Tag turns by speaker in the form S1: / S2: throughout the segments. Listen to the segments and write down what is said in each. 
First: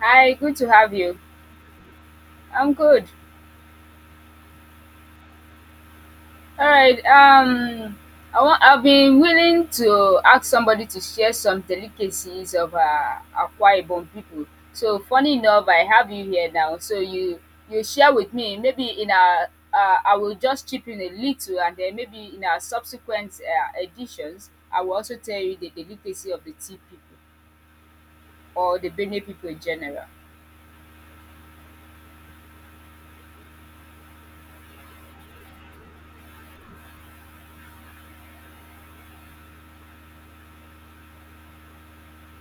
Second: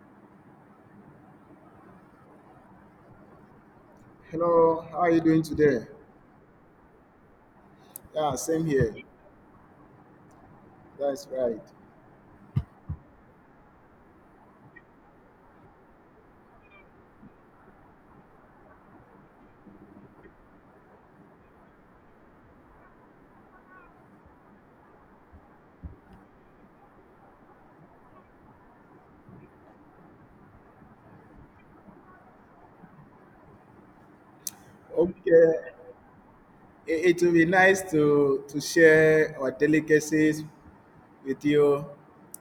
S1: Hi, good to have you. I'm good.
S2: Hello, how are you doing today?
S1: All right. Um,
S2: Yeah,
S1: I want.
S2: same
S1: I've
S2: here.
S1: been willing to ask somebody to
S2: That's
S1: share some
S2: right.
S1: delicacies of Akwa Ibom people. So funny enough, I have you here now. So you share with me. Maybe in a I will just chip in a little, and then maybe in our subsequent editions, I will also tell you the delicacy of the tea people or the Benue people in general.
S2: Okay, it will be nice to share our delicacies with you,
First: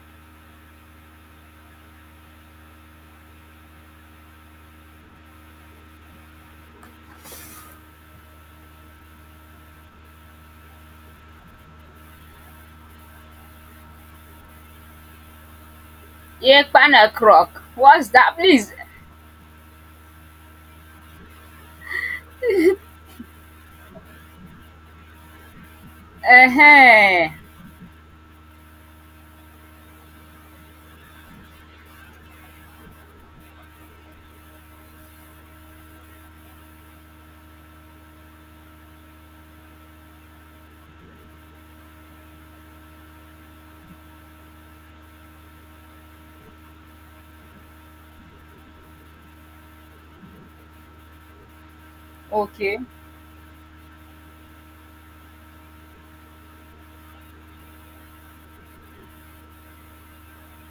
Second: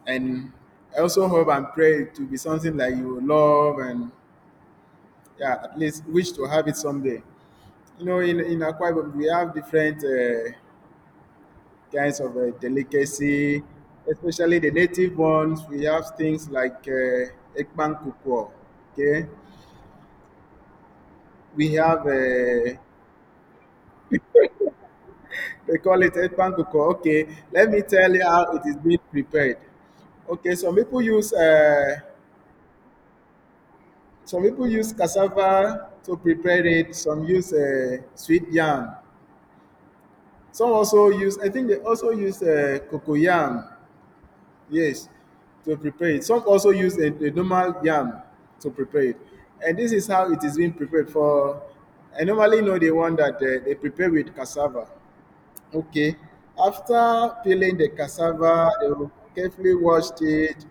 S2: and I also hope and pray it to be something that you love and yeah, at least wish to have it someday. In Akwa Ibom, we have different kinds of delicacy, especially the native ones. We have things
S1: Yeah,
S2: like
S1: pan crock.
S2: ekpan
S1: What's that,
S2: kukwo.
S1: please?
S2: Okay, we have they call it
S1: Uh
S2: ekpanguko. Okay,
S1: huh.
S2: let me tell you how it is being prepared. Okay, some people use cassava to prepare it. Some use sweet yam. Some also use I think they also use cocoyam. Yes, to prepare it. Some also use a normal yam to prepare it. And this is how it is being prepared for. I normally
S1: Okay.
S2: know the one that they prepare with cassava. Okay. After peeling the cassava, they will carefully wash it.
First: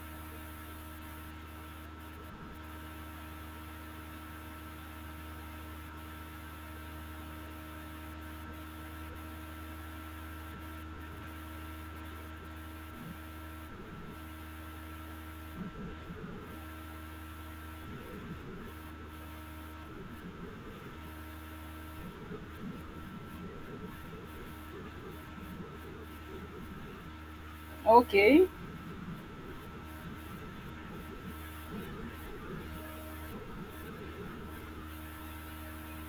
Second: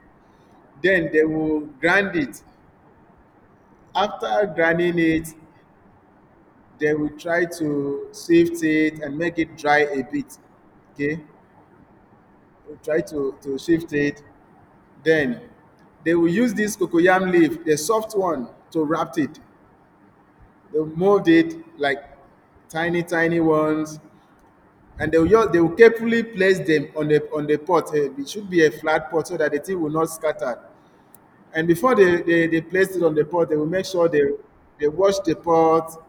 S2: Then they will grind it. After grinding it, they will try to sift it and make it dry a bit. Okay. We'll try to shift it. Then they will use this cocoyam leaf, the soft one, to wrap it. They'll mold it like tiny, tiny ones, and they will carefully place them on the pot. Eh, it
S1: Okay.
S2: should be a flat pot so that the thing will not scatter. And before they place it on the pot, they will make sure they wash the pot.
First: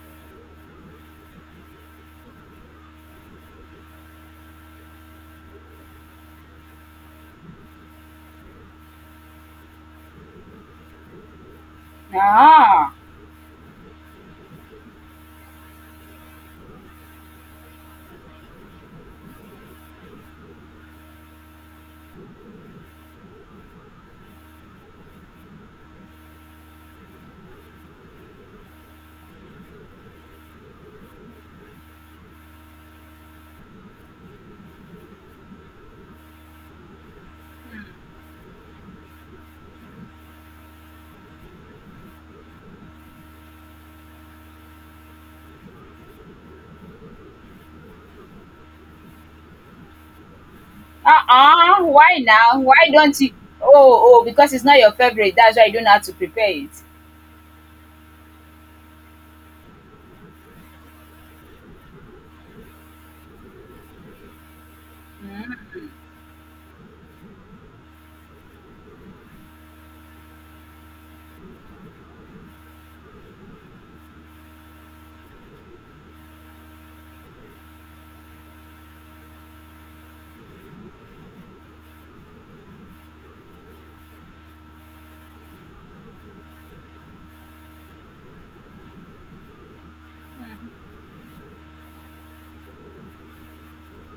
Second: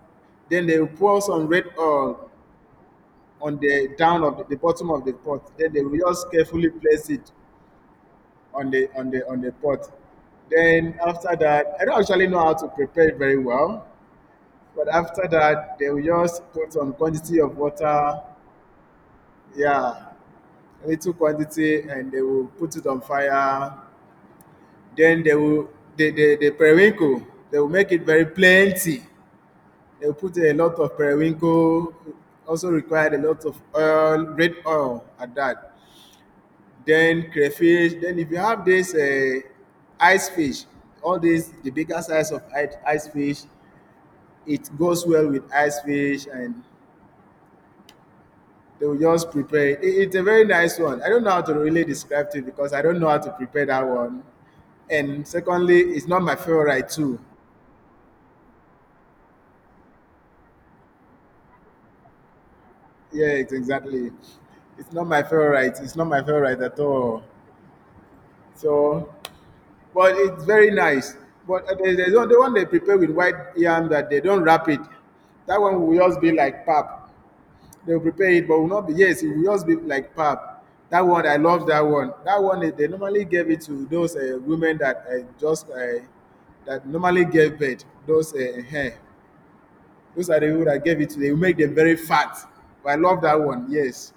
S2: Then they will pour some red oil on the down of the bottom of the pot. Then they will just carefully place it on the pot. Then after that, I don't actually know how to
S1: Ah.
S2: prepare it very well. But after that, they will just put some quantity of water. Yeah, little quantity, and they will put it on fire. Then the periwinkle, they will make it very plenty. They will put a lot of periwinkle. Also required a lot of oil, red oil at that. Then crayfish. Then if you have this ice fish, all this the bigger size of ice fish, it goes well with ice fish. And they will just prepare it. It's a very nice one. I don't
S1: Ah.
S2: know how to
S1: Ah.
S2: really
S1: Why
S2: describe it
S1: now?
S2: because I
S1: Why
S2: don't know how
S1: don't
S2: to
S1: you?
S2: prepare that
S1: Oh,
S2: one.
S1: oh, because it's not your
S2: And
S1: favorite. That's why you
S2: secondly,
S1: don't know how
S2: it's
S1: to
S2: not my
S1: prepare it.
S2: favorite too. Yeah, it's exactly. It's not my
S1: Mm.
S2: favorite. It's not my favorite at all. So, but it's very nice. But there's the one they prepare with white yam that they don't wrap it. That one will just be like pap. They'll prepare it, but will not be. Yes, it will just be like pap. That one, I love that one. That one, they normally gave it to those women that normally gave birth. Those hair. Those are the people that gave it to. They will make them very fat. But I love that one. Yes,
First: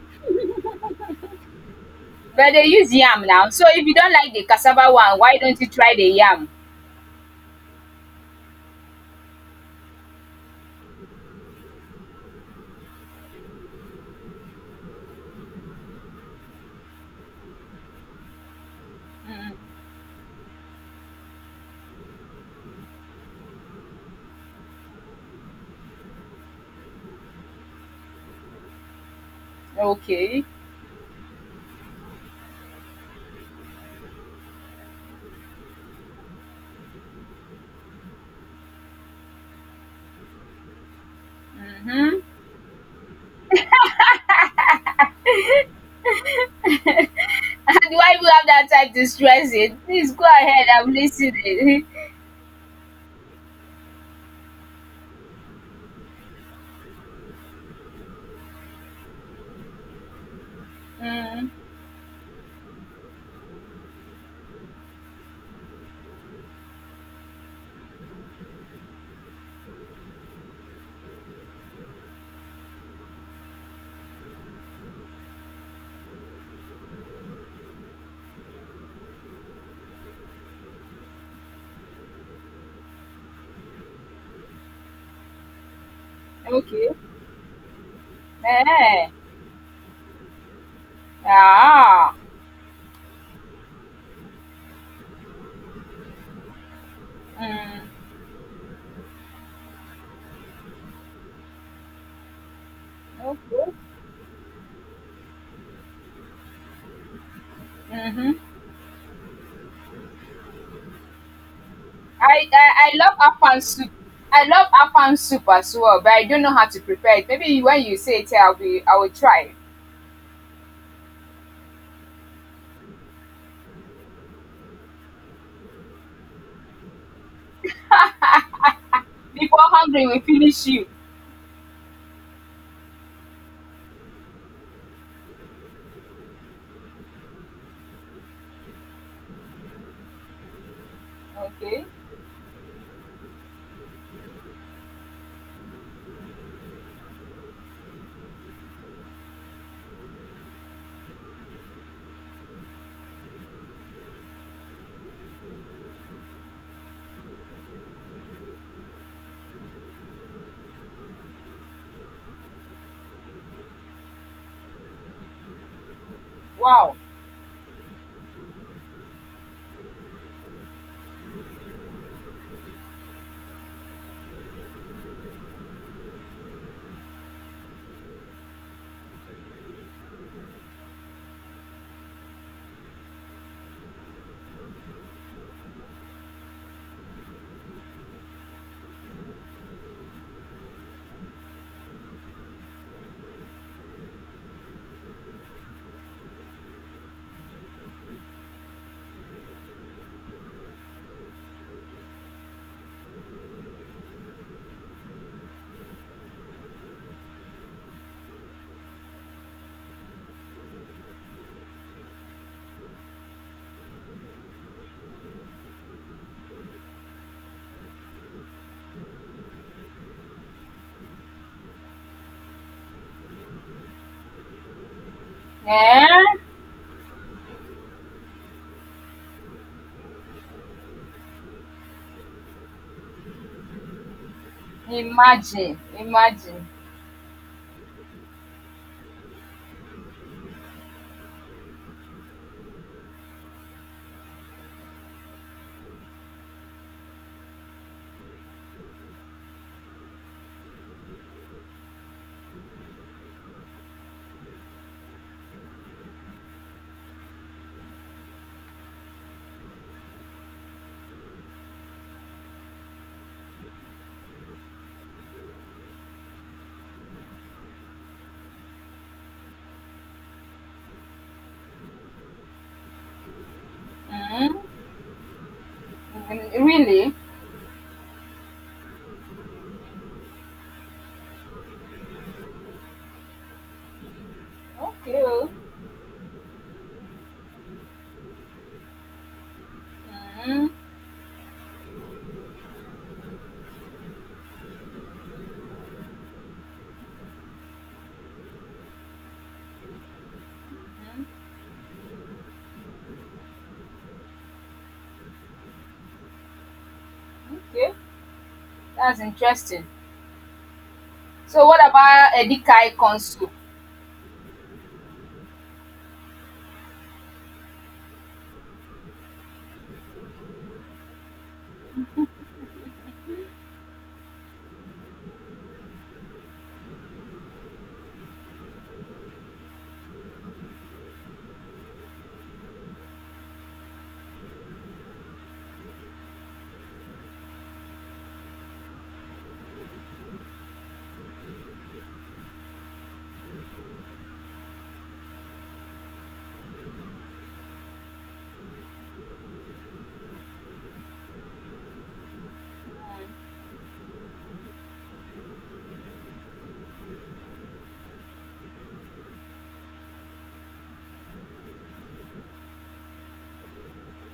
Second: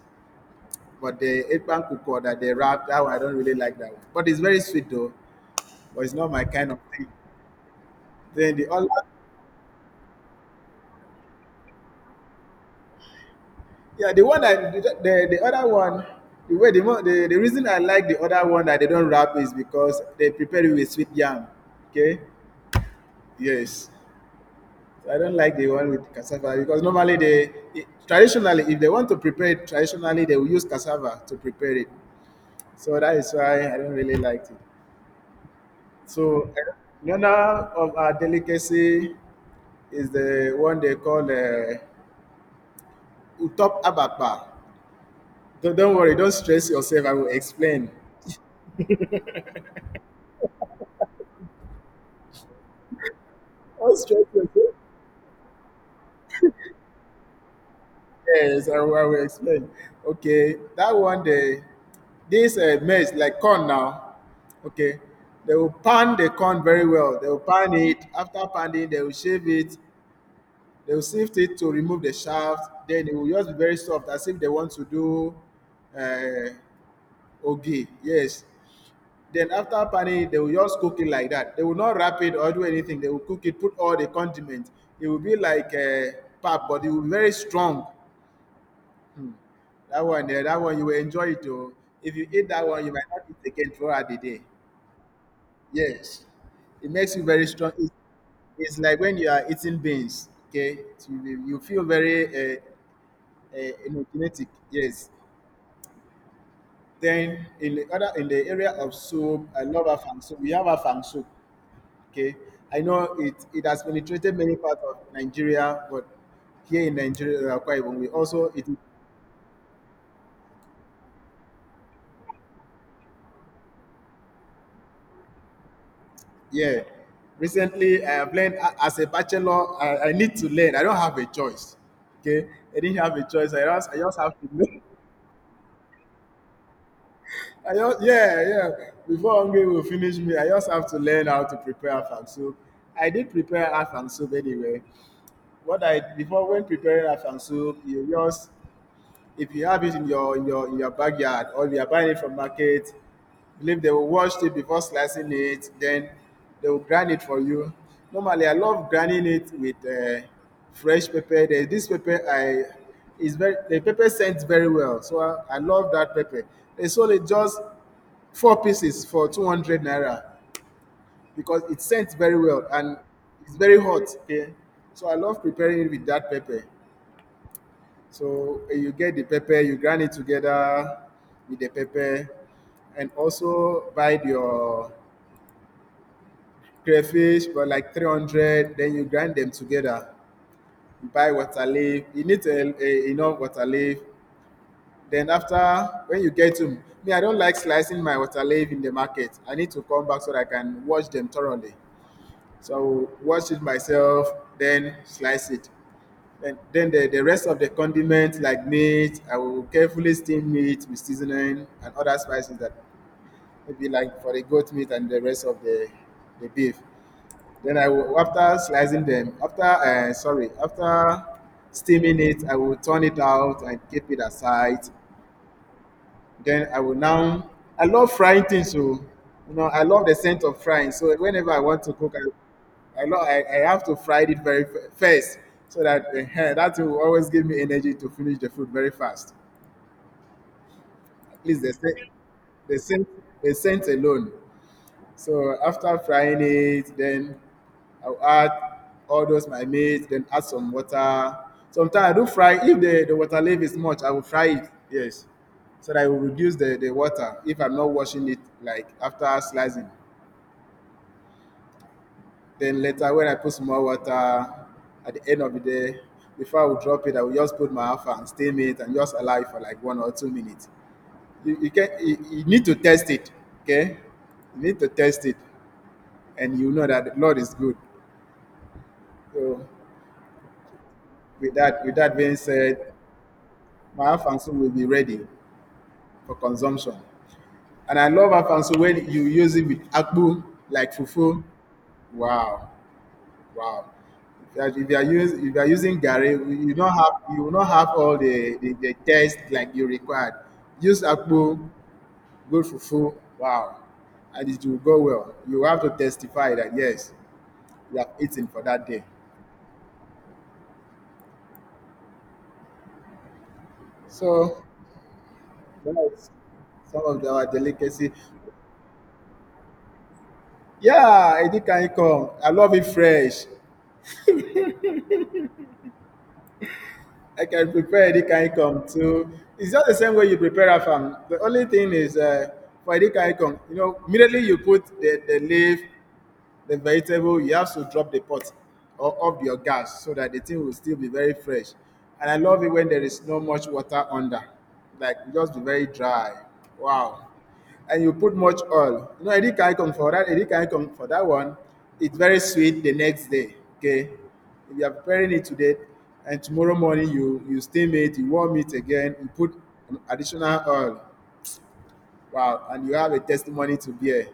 S2: but the eggplant kuko that
S1: But
S2: they
S1: they
S2: wrap,
S1: use
S2: that one I
S1: yam
S2: don't
S1: now.
S2: really
S1: So
S2: like
S1: if you
S2: that one.
S1: don't
S2: But
S1: like
S2: it's
S1: the
S2: very
S1: cassava
S2: sweet though.
S1: one, why don't you try the
S2: But it's not my
S1: yam?
S2: kind of thing. Then the other the other one, the way the mo- the reason I like the other one that they don't wrap is
S1: Mm.
S2: because they prepare it with sweet yam. Okay, yes. So I don't like the one with cassava because traditionally if they want to prepare it traditionally, they
S1: Okay.
S2: will use cassava to prepare it. So that is why I don't really like it. So another of our delicacy is the one they call
S1: Mm-hmm.
S2: utop abapa. Don't worry, don't stress yourself. I will
S1: And
S2: explain.
S1: why you have that time to stress it? Please go ahead. I'm listening.
S2: Don't stress yourself. Yes, I will explain. Okay, that one
S1: mm.
S2: day, this maize like corn now. Okay, they will pan the corn very well. They will pan it. After panning, they will shave it. They will sift it to remove the shaft. Then it will just be very soft, as if they want to do uh, ogi. Yes. Then after panning, they will just cook it like that. They will not wrap it or do anything. They will cook it, put all the condiments. It will be like a pap, but
S1: Okay.
S2: it will be very strong.
S1: Eh.
S2: That one there, that one you will enjoy it though.
S1: Ah.
S2: If you eat that one, you might not eat again throughout the day. Yes. It makes you very strong.
S1: Mm.
S2: It's like when you are eating beans, okay? So you you, feel very
S1: Okay.
S2: energetic, yes. Then in
S1: Mm-hmm.
S2: the area of soup, I love afang soup. We have afang soup, okay?
S1: I I
S2: I
S1: I
S2: know
S1: love
S2: it,
S1: afan
S2: it has
S1: soup.
S2: penetrated
S1: I
S2: many
S1: love
S2: parts of
S1: afan soup as
S2: Nigeria,
S1: well,
S2: but
S1: but I don't know how to
S2: here in
S1: prepare it.
S2: Nigeria,
S1: Maybe
S2: Akwa
S1: when you
S2: Ibom, we
S1: say it,
S2: also eat it.
S1: I will try.
S2: Yeah. Recently, I have learned as a
S1: Before
S2: bachelor,
S1: hungry
S2: I
S1: we
S2: need to
S1: finish
S2: learn. I
S1: you.
S2: don't have a choice. Okay. I didn't have a choice. I just have to learn. Yeah, yeah. Before Hungary will finish me, I just have to learn how to
S1: Okay.
S2: prepare afang soup. I did prepare afang soup anyway. What I Before, when preparing afang soup, you just if you have it in your in your backyard or if you are buying it from market, believe they will wash it before slicing it, then they will grind it for you. Normally, I love grinding it with fresh pepper. The pepper scents very well, so I love that pepper. They
S1: Wow.
S2: sold it just four pieces for 200 naira because it scents very well and it's very hot. Okay, so I love preparing it with that pepper. So you get the pepper, you grind it together with the pepper, and also buy your crayfish for like 300, then you grind them together. You buy water leaf, you need enough water leaf. Then after, when you get them, me, I don't like slicing my water leaf in the market. I need to come back so that I can wash them thoroughly. So wash it myself, then slice it. And then the rest of the condiments like meat, I will carefully steam meat with seasoning and other spices that maybe like for the goat meat and the rest of the beef. Then I will, after slicing them, after, after steaming it, I will turn it out and keep it aside.
S1: Eh?
S2: Then I will now. I love frying things, so you know I love the scent of frying. So whenever I want to cook, I have to fry it very first,
S1: Imagine.
S2: so that
S1: Imagine.
S2: that will always give me energy to finish the food very fast. At least the scent, the scent, the scent alone. So after frying it, then I'll add all those my meat, then add some water. Sometimes I do fry, if the water level is much, I will fry it, yes. So that I will reduce the water if I'm not washing it, like after slicing. Then later when I put some more water at the end of the day, before I will drop it, I will just put my alpha and steam it and just allow it for like 1 or 2 minutes. you you can you you, need to test it, okay?
S1: Mm-hmm.
S2: You need to test it and
S1: Mm-hmm.
S2: you know that the
S1: Really?
S2: Lord is good. So, with that being said, my afansu will be ready
S1: Okay. Oh.
S2: for consumption. And I love afansu when you use it with akpu,
S1: Mhm.
S2: like fufu. Wow, wow. If you are using gari, you will not have all the taste like you required. Use
S1: Mhm.
S2: akpu, good fufu. Wow, and it will go well. You have to testify that yes,
S1: Okay.
S2: you have eaten for that day.
S1: That's interesting. So what about edikai corn soup?
S2: So that's some of our delicacy. Yeah, any kind come. I love it fresh. I can prepare any kind come too. It's just the same way you prepare afam. The only thing is for any kind come, immediately you put the vegetable, you have to drop the pot or off your gas so that the thing will still be very fresh. And I love it when there is not much water under, like just be very dry. Wow. And you put much oil. You know, Eddie Kaikon for that one, it's very sweet the next day. Okay. If you are preparing it today and tomorrow morning you you steam it, you warm it again, you put additional oil. Wow. And you have a testimony to bear.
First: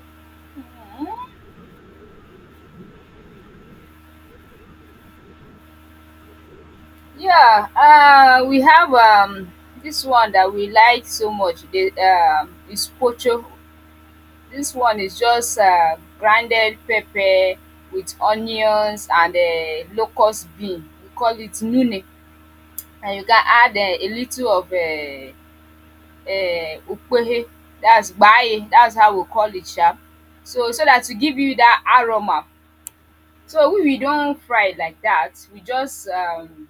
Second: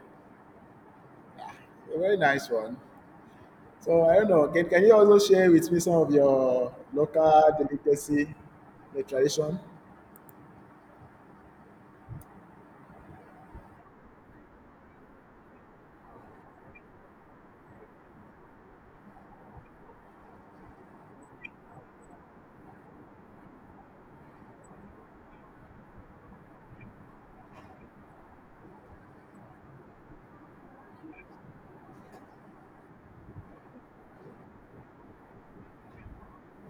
S1: Mhm.
S2: A very nice one. So I don't know. Can you also share with me some of your local
S1: Yeah,
S2: delicacy,
S1: we have
S2: the tradition?
S1: this one that we like so much. The is pocho. This one is just grounded pepper with onions and locust bean. We call it nune, and you can add a little of ukpehe, that's gbaye, that's how we call it sha. So that to give you that aroma. So when we don fry it like that, we just um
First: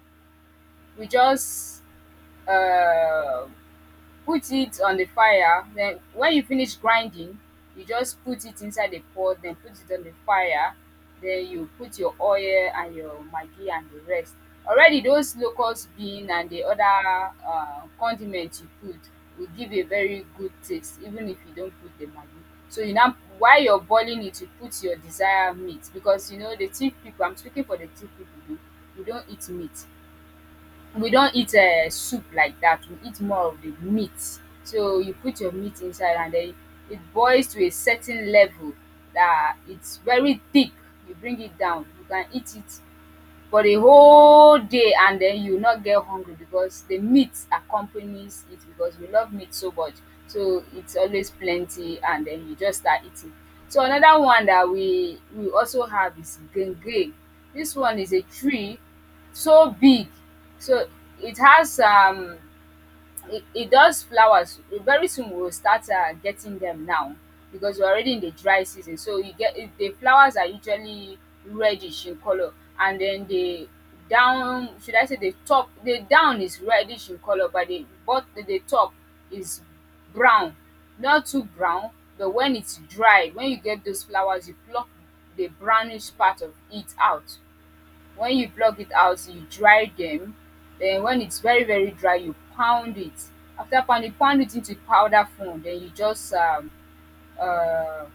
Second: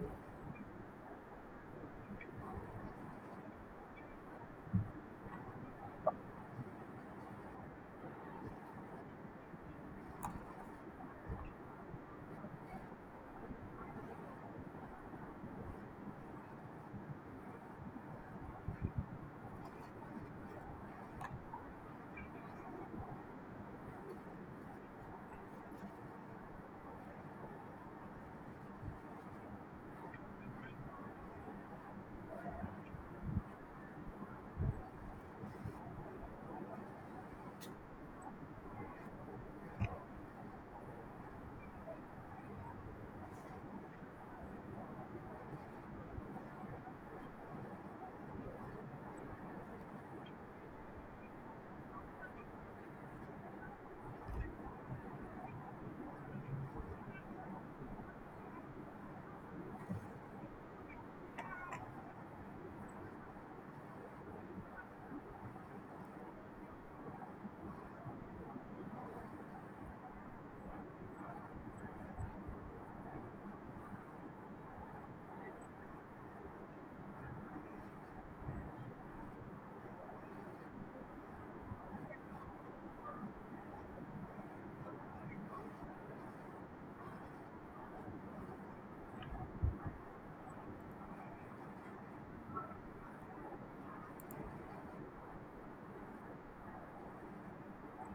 S1: we just um put it on the fire, then when you finish grinding, you just put it inside the pot, then put it on the fire, then you put your oil and your maggi and the rest. Already those locust bean and the other condiment you put will give a very good taste even if you don't put the maggi. So you now, while you're boiling it, you put your desired meat, because you know the thief people, I'm speaking for the thief people though, we don't eat meat, we don't eat soup like that, we eat more of the meat. So you put your meat inside, and then it boils to a certain level that it's very thick, you bring it down, you can eat it for the whole day, and then you will not get hungry because the meat accompanies it, because we love meat so much. So it's always plenty, and then you just start eating. So another one that we also have is Gange. This one is a tree, so big. So it has it does flowers. Very soon we will start getting them now, because we're already in the dry season. So you get it- the flowers are usually reddish in color. And then the down, should I say the top, the down is reddish in color, but the the top is brown, not too brown. But when it's dried, when you get those flowers, you pluck the brownish part of it out. When you pluck it out, you dry them. Then when it's very very dry, you pound it. After pounding, pound it into powder form. Then you just uh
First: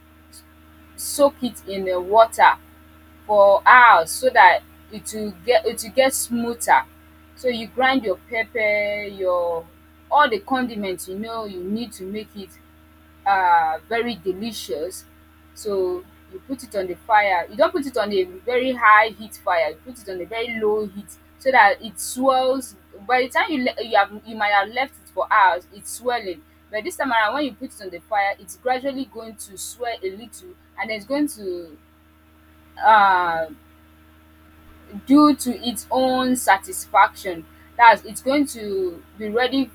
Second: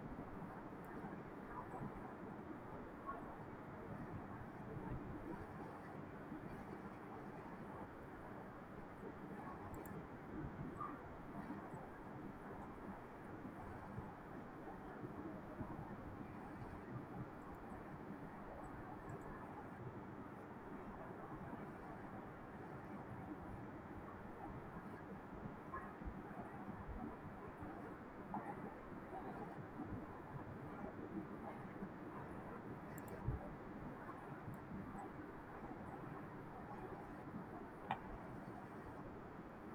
S1: soak it in water for hours so that it will get smoother. So you grind your pepper, your all the condiments. You know you need to make it very delicious. So you put it on the fire. You don't put it on a very high heat fire. You put it on a very low heat so that it swells. By the time you have, you might have left it for hours, it's swelling. But this time around, when you put it on the fire, it's gradually going to swell a little, and it's going to uh, do to its own satisfaction. That's it's going to be ready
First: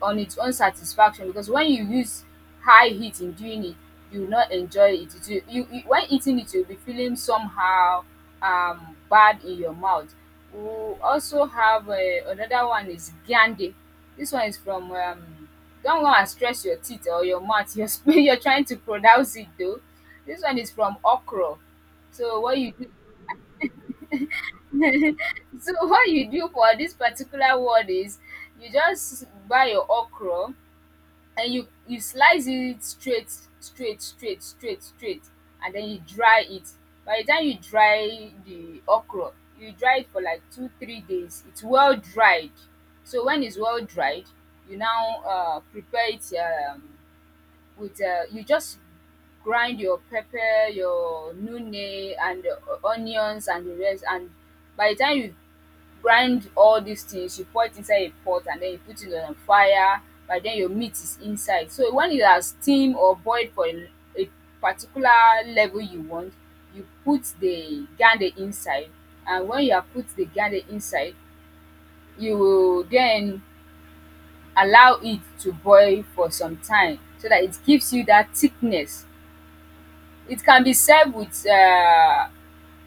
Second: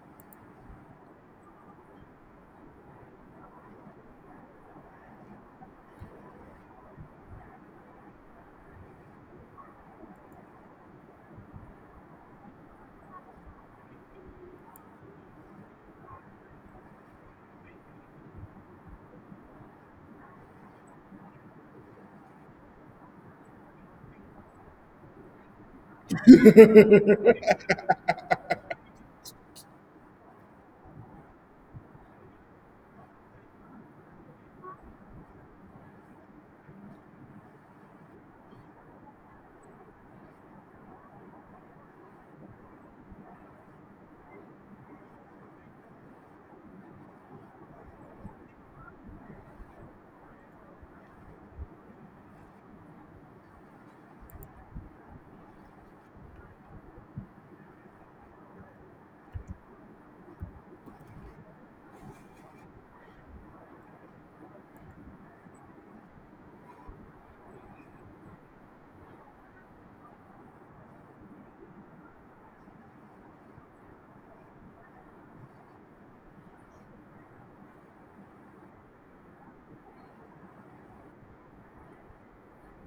S1: on its own satisfaction, because when you use high heat in doing it, you will not enjoy it. It will, you when eating it, you'll be feeling somehow bad in your mouth. We also have another one is gyande. This one is from don't go and stress your teeth or your mouth. You're, you're trying to pronounce it though. This one is from okra. So what you do, so what you do for this particular word is you just buy your okra, and you slice it straight straight, and then you dry it. By the time you dry the okra, you dry it for like 2 3 days, it's well dried. So when it's well dried, you now prepare it, um with you just grind your pepper, your nune and the onions and the rest. And by the time you grind all these things, you pour it inside a pot and then you put it on fire. By then your meat is inside. So when it has steamed or boiled for a particular level you want, you put the garlic inside. And when you have put the garlic inside, you will then allow it to boil for some time, so that it gives you that thickness. It can be served with uh,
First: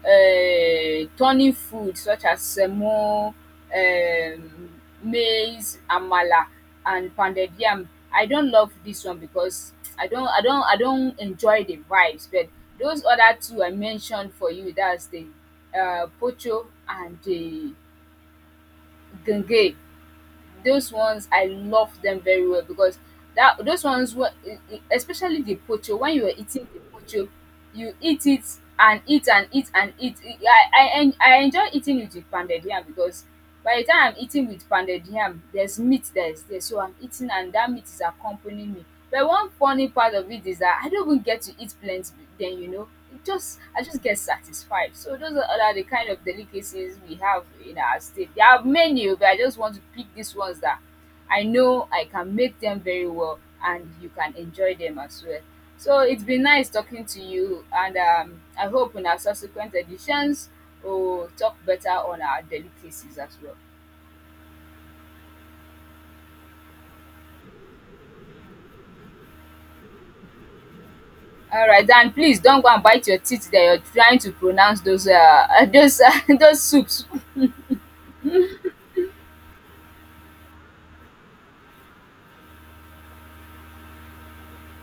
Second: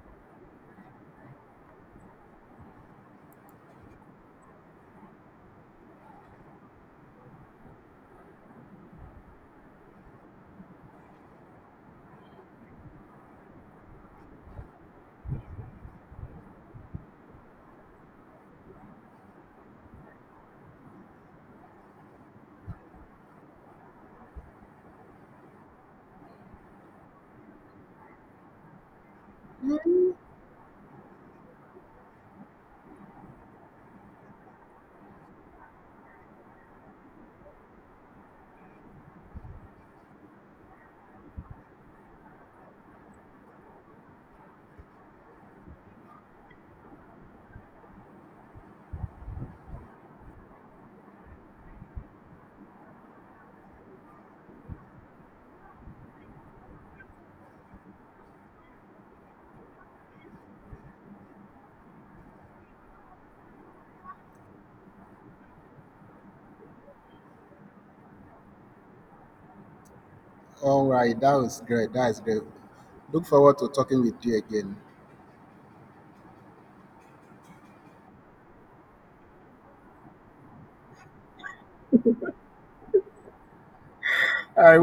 S1: uh, turning food such as semo, maize, amala and pounded yam. I don't love this one because I don't I don't enjoy the vibes. But those other two I mentioned for you, that's the pocho and the gange, those ones I love them very well, because that those ones were especially the pocho. When you were eating the pocho, you eat it and eat and eat and eat. E, I enjoy eating it with pounded yam, because by the time I'm eating with pounded yam, there's meat that is there, so I'm eating and that meat is accompanying me. But one funny part of it is that I don't even get to eat plenty, then you know it just, I just get satisfied. So those are the kind of delicacies we have in our state. There are many, but I just want to pick these ones that I know I can make them very well, and you can enjoy them as well. So it's been nice talking to you, and I hope in our subsequent editions we'll talk better on our delicacies as well.
S2: All right, that was
S1: All right,
S2: great. That
S1: Dan,
S2: is
S1: please
S2: great.
S1: don't go and bite your
S2: Look
S1: teeth
S2: forward to
S1: there. You're
S2: talking with
S1: trying to
S2: you again.
S1: pronounce those those those soups.
S2: I